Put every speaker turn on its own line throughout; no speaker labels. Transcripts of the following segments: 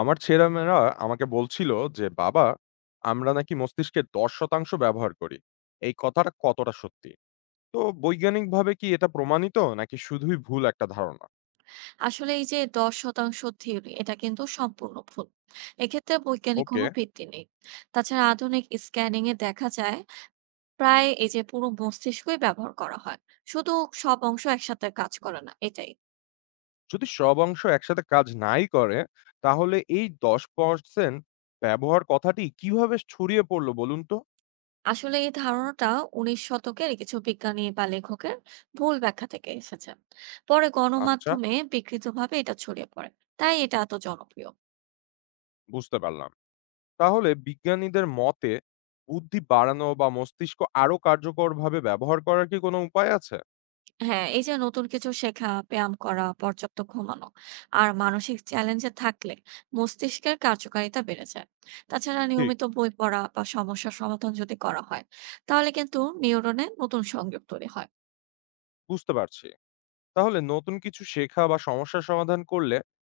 আমার ছেলেমেয়েরা আমাকে বলছিল যে বাবা, আমরা নাকি মস্তিষ্কের 10% ব্যবহার করি, এই কথাটা কতটা সত্যি? তো বৈজ্ঞানিকভাবে কি এটা প্রমাণিত নাকি শুধুই ভুল একটা ধারণা?
আসলে এই যে 10 % থিওরি এটা কিন্তু সম্পূর্ণ ভুল। এক্ষেত্রে বৈজ্ঞানিক
ওকে।
কোনো ভিত্তি নেই। তাছাড়া আধুনিক স্ক্যানিং এ দেখা যায় প্রায় এই যে পুরো মস্তিষ্কই ব্যবহার করা হয়, শুধু সব অংশ একসাথে কাজ করে না এটাই।
যদি সব অংশ একসাথে কাজ নাই করে, তাহলে এই 10% ব্যবহার কথাটি কিভাবে ছড়িয়ে পড়লো বলুন তো?
আসলে এই ধারণাটা 19 শতকের কিছু বিজ্ঞানী বা লেখকের ভুল ব্যাখ্যা থেকে এসেছে। পরে
আচ্ছা,
গণমাধ্যমে বিকৃতভাবে এটা ছড়িয়ে পড়ে, তাই এটা এত জনপ্রিয়।
বুঝতে পারলাম। তাহলে বিজ্ঞানীদের মতে বুদ্ধি বাড়ানো বা মস্তিষ্ক আরো কার্যকরভাবে ব্যবহার করার কি কোনো উপায় আছে?
হ্যাঁ, এই যে নতুন কিছু শেখা, ব্যায়াম করা, পর্যাপ্ত ঘুমানো আর মানসিক চ্যালেঞ্জে থাকলে মস্তিষ্কের কার্যকারিতা বেড়ে যায়। তাছাড়া
ঠিক।
নিয়মিত বই পড়া বা সমস্যার সমাধান যদি করা হয়, তাহলে কিন্তু নিউরনে নতুন সংযোগ তৈরি হয়।
বুঝতে পারছি। তাহলে নতুন কিছু শেখা বা সমস্যা সমাধান করলে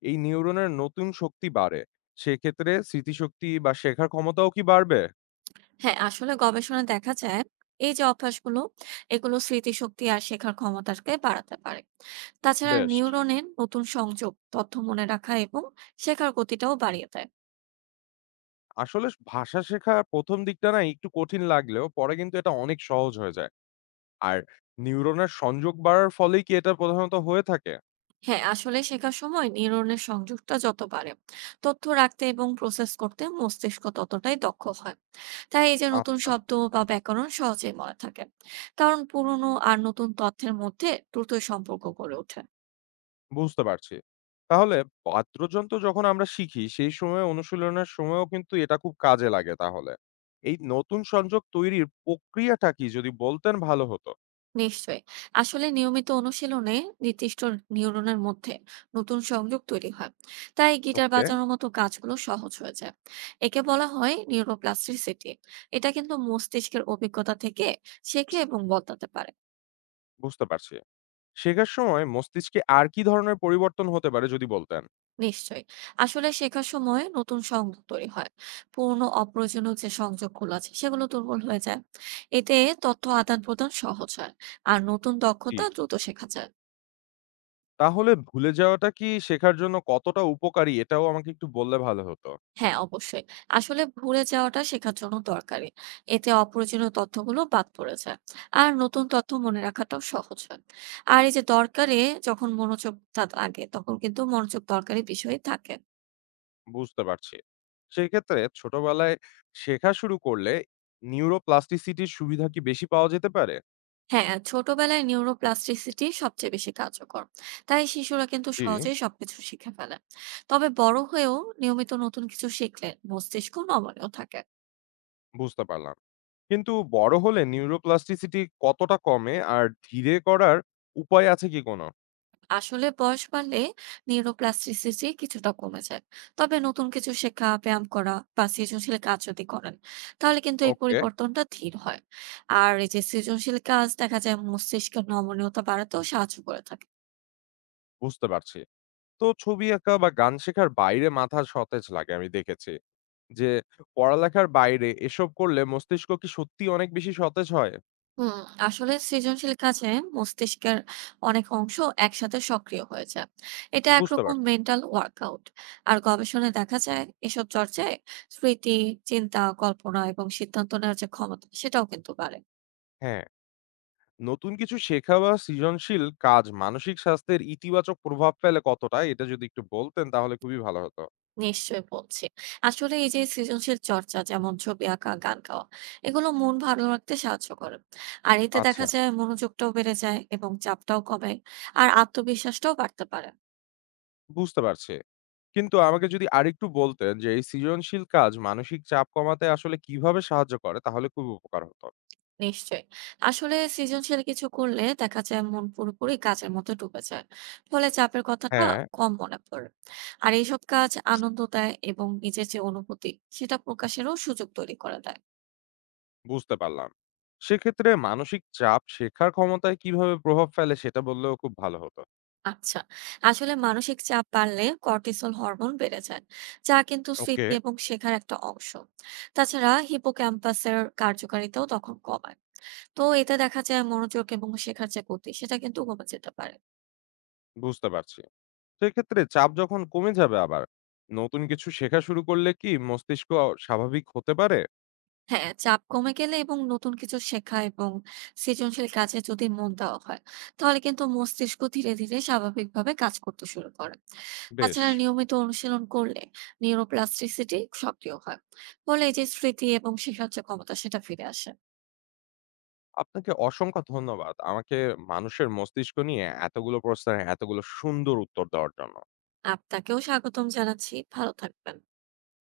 এই নিউরনের নতুন শক্তি বাড়ে, সেক্ষেত্রে স্মৃতিশক্তি বা শেখার ক্ষমতাও কি বাড়বে?
হ্যাঁ, আসলে গবেষণায় দেখা যায় এই যে অভ্যাসগুলো, এগুলো স্মৃতিশক্তি আর শেখার ক্ষমতাকে বাড়াতে পারে। তাছাড়া
বেশ।
নিউরনের নতুন সংযোগ, তথ্য মনে রাখা এবং শেখার গতিটাও বাড়িয়ে দেয়।
আসলে ভাষা শেখার প্রথম দিকটা না একটু কঠিন লাগলেও পরে কিন্তু এটা অনেক সহজ হয়ে যায়। আর নিউরনের সংযোগ বাড়ার ফলেই কি এটা প্রধানত হয়ে থাকে?
হ্যাঁ, আসলে শেখার সময় নিউরনের সংযোগটা যত বাড়ে, তথ্য রাখতে এবং প্রসেস করতে মস্তিষ্ক ততটাই দক্ষ হয়। তাই এই যে নতুন
আচ্ছা,
শব্দ বা ব্যাকরণ সহজেই মনে থাকে, কারণ পুরনো আর নতুন তথ্যের মধ্যে দ্রুত সম্পর্ক গড়ে ওঠে।
বুঝতে পারছি। তাহলে বাদ্যযন্ত্র যখন আমরা শিখি সেই সময় অনুশীলনের সময়ও কিন্তু এটা খুব কাজে লাগে। তাহলে এই নতুন সংযোগ তৈরির প্রক্রিয়াটা কি যদি বলতেন ভালো হতো।
নিশ্চয়ই। আসলে নিয়মিত অনুশীলনে নির্দিষ্ট নিউরনের মধ্যে নতুন সংযোগ তৈরি হয়, তাই গিটার
ওকে,
বাজানোর মতো কাজগুলো সহজ হয়ে যায়। একে বলা হয় নিউরোপ্লাস্টিসিটি। এটা কিন্তু মস্তিষ্কের অভিজ্ঞতা থেকে শেখে এবং বদলাতে পারে।
বুঝতে পারছি। শেখার সময় মস্তিষ্কে আর কি ধরনের পরিবর্তন হতে পারে যদি বলতেন?
নিশ্চয়ই। আসলে শেখার সময় নতুন সংযোগ তৈরি হয়। পুরনো অপ্রয়োজনীয় যে সংযোগগুলো আছে সেগুলো দুর্বল হয়ে যায়। এতে তথ্য আদান-প্রদান সহজ হয়। আর নতুন
জি।
দক্ষতা দ্রুত শেখা যায়।
তাহলে ভুলে যাওয়াটা কি শেখার জন্য কতটা উপকারী এটাও আমাকে একটু বললে ভালো হতো।
হ্যাঁ, অবশ্যই। আসলে ভুলে যাওয়াটা শেখার জন্য দরকারি। এতে অপ্রয়োজনীয় তথ্যগুলো বাদ পড়ে যায়। আর নতুন তথ্য মনে রাখাটাও সহজ হয়। আর এই যে দরকারে যখন মনোযোগটা লাগে তখন কিন্তু মনোযোগ দরকারি বিষয়ে থাকে।
বুঝতে পারছি। সেক্ষেত্রে ছোটবেলায় শেখা শুরু করলে নিউরোপ্লাস্টিসিটির সুবিধা কি বেশি পাওয়া যেতে পারে?
হ্যাঁ, ছোটবেলায় নিউরোপ্লাস্টিসিটি সবচেয়ে বেশি কার্যকর, তাই শিশুরা কিন্তু
জি।
সহজেই সবকিছু শিখে ফেলে। তবে বড় হয়েও নিয়মিত নতুন কিছু শিখলে মস্তিষ্ক নমনীয় থাকে।
বুঝতে পারলাম। কিন্তু বড় হলে নিউরোপ্লাস্টিসিটি কতটা কমে আর ধীরে করার উপায় আছে কি কোনো?
আসলে বয়স বাড়লে নিউরোপ্লাস্টিসিটি কিছুটা কমে যায়, তবে নতুন কিছু শেখা, ব্যায়াম করা বা সৃজনশীল কাজ যদি করেন, তাহলে কিন্তু এই
ওকে,
পরিবর্তনটা ধীর হয়। আর এই যে সৃজনশীল কাজ দেখা যায় মস্তিষ্কের নমনীয়তা বাড়াতেও সাহায্য করে থাকে।
বুঝতে পারছি। তো ছবি আঁকা বা গান শেখার বাইরে মাথা সতেজ লাগে আমি দেখেছি। যে পড়ালেখার বাইরে এসব করলে মস্তিষ্ক কি সত্যিই অনেক বেশি সতেজ হয়?
হুম, আসলে সৃজনশীল কাজে মস্তিষ্কের অনেক অংশ একসাথে সক্রিয় হয়ে যায়। এটা
বুঝতে
একরকম
পারছি।
Mental workout. আর গবেষণায় দেখা যায় এসব চর্চায় স্মৃতি, চিন্তা, কল্পনা এবং সিদ্ধান্ত নেওয়ার যে ক্ষমতা সেটাও কিন্তু বাড়ে।
হ্যাঁ, নতুন কিছু শেখা বা সৃজনশীল কাজ মানসিক স্বাস্থ্যের ইতিবাচক প্রভাব ফেলে কতটা এটা যদি একটু বলতেন তাহলে খুবই ভালো হতো।
নিশ্চয়ই, বলছি। আসলে এই যে সৃজনশীল চর্চা, যেমন ছবি আঁকা, গান গাওয়া, এগুলো মন ভালো রাখতে সাহায্য করে। আর এতে
আচ্ছা,
দেখা যায় মনোযোগটাও বেড়ে যায় এবং চাপটাও কমে। আর আত্মবিশ্বাসটাও বাড়তে পারে।
বুঝতে পারছি। কিন্তু আমাকে যদি আরেকটু বলতেন যে এই সৃজনশীল কাজ মানসিক চাপ কমাতে আসলে কিভাবে সাহায্য করে তাহলে খুব উপকার হতো।
নিশ্চয়ই। আসলে সৃজনশীল কিছু করলে দেখা যায় মন পুরোপুরি কাজের মধ্যে ডুবে যায়। ফলে চাপের কথাটা
হ্যাঁ।
কম মনে পড়ে। আর এইসব কাজ আনন্দ দেয় এবং নিজের যে অনুভূতি সেটা প্রকাশেরও সুযোগ তৈরি করে দেয়।
বুঝতে পারলাম। সেক্ষেত্রে মানসিক চাপ শেখার ক্ষমতায় কিভাবে প্রভাব ফেলে সেটা বললেও খুব ভালো হতো।
আচ্ছা, আসলে মানসিক চাপ বাড়লে কর্টিসল হরমোন বেড়ে যায়, যা কিন্তু
ওকে,
স্মৃতি এবং শেখার একটা অংশ। তাছাড়া হিপোক্যাম্পাসের কার্যকারিতাও তখন কমায়। তো এতে দেখা যায় মনোযোগ এবং শেখার যে গতি সেটা কিন্তু কমে যেতে পারে।
বুঝতে পারছি। সেক্ষেত্রে চাপ যখন কমে যাবে আবার নতুন কিছু শেখা শুরু করলে কি মস্তিষ্ক স্বাভাবিক হতে পারে?
হ্যাঁ, চাপ কমে গেলে এবং নতুন কিছু শেখা এবং সৃজনশীল কাজে যদি মন দেওয়া হয়, তাহলে কিন্তু মস্তিষ্ক ধীরে স্বাভাবিকভাবে কাজ করতে শুরু করে।
বেশ,
তাছাড়া নিয়মিত অনুশীলন করলে নিউরোপ্লাস্টিসিটি সক্রিয় হয়। ফলে এই যে স্মৃতি এবং শেখার যে ক্ষমতা সেটা ফিরে আসে।
আপনাকে অসংখ্য ধন্যবাদ আমাকে মানুষের মস্তিষ্ক নিয়ে এতগুলো প্রশ্নের এতগুলো সুন্দর উত্তর দেওয়ার জন্য।
আপনাকেও স্বাগতম জানাচ্ছি। ভালো থাকবেন।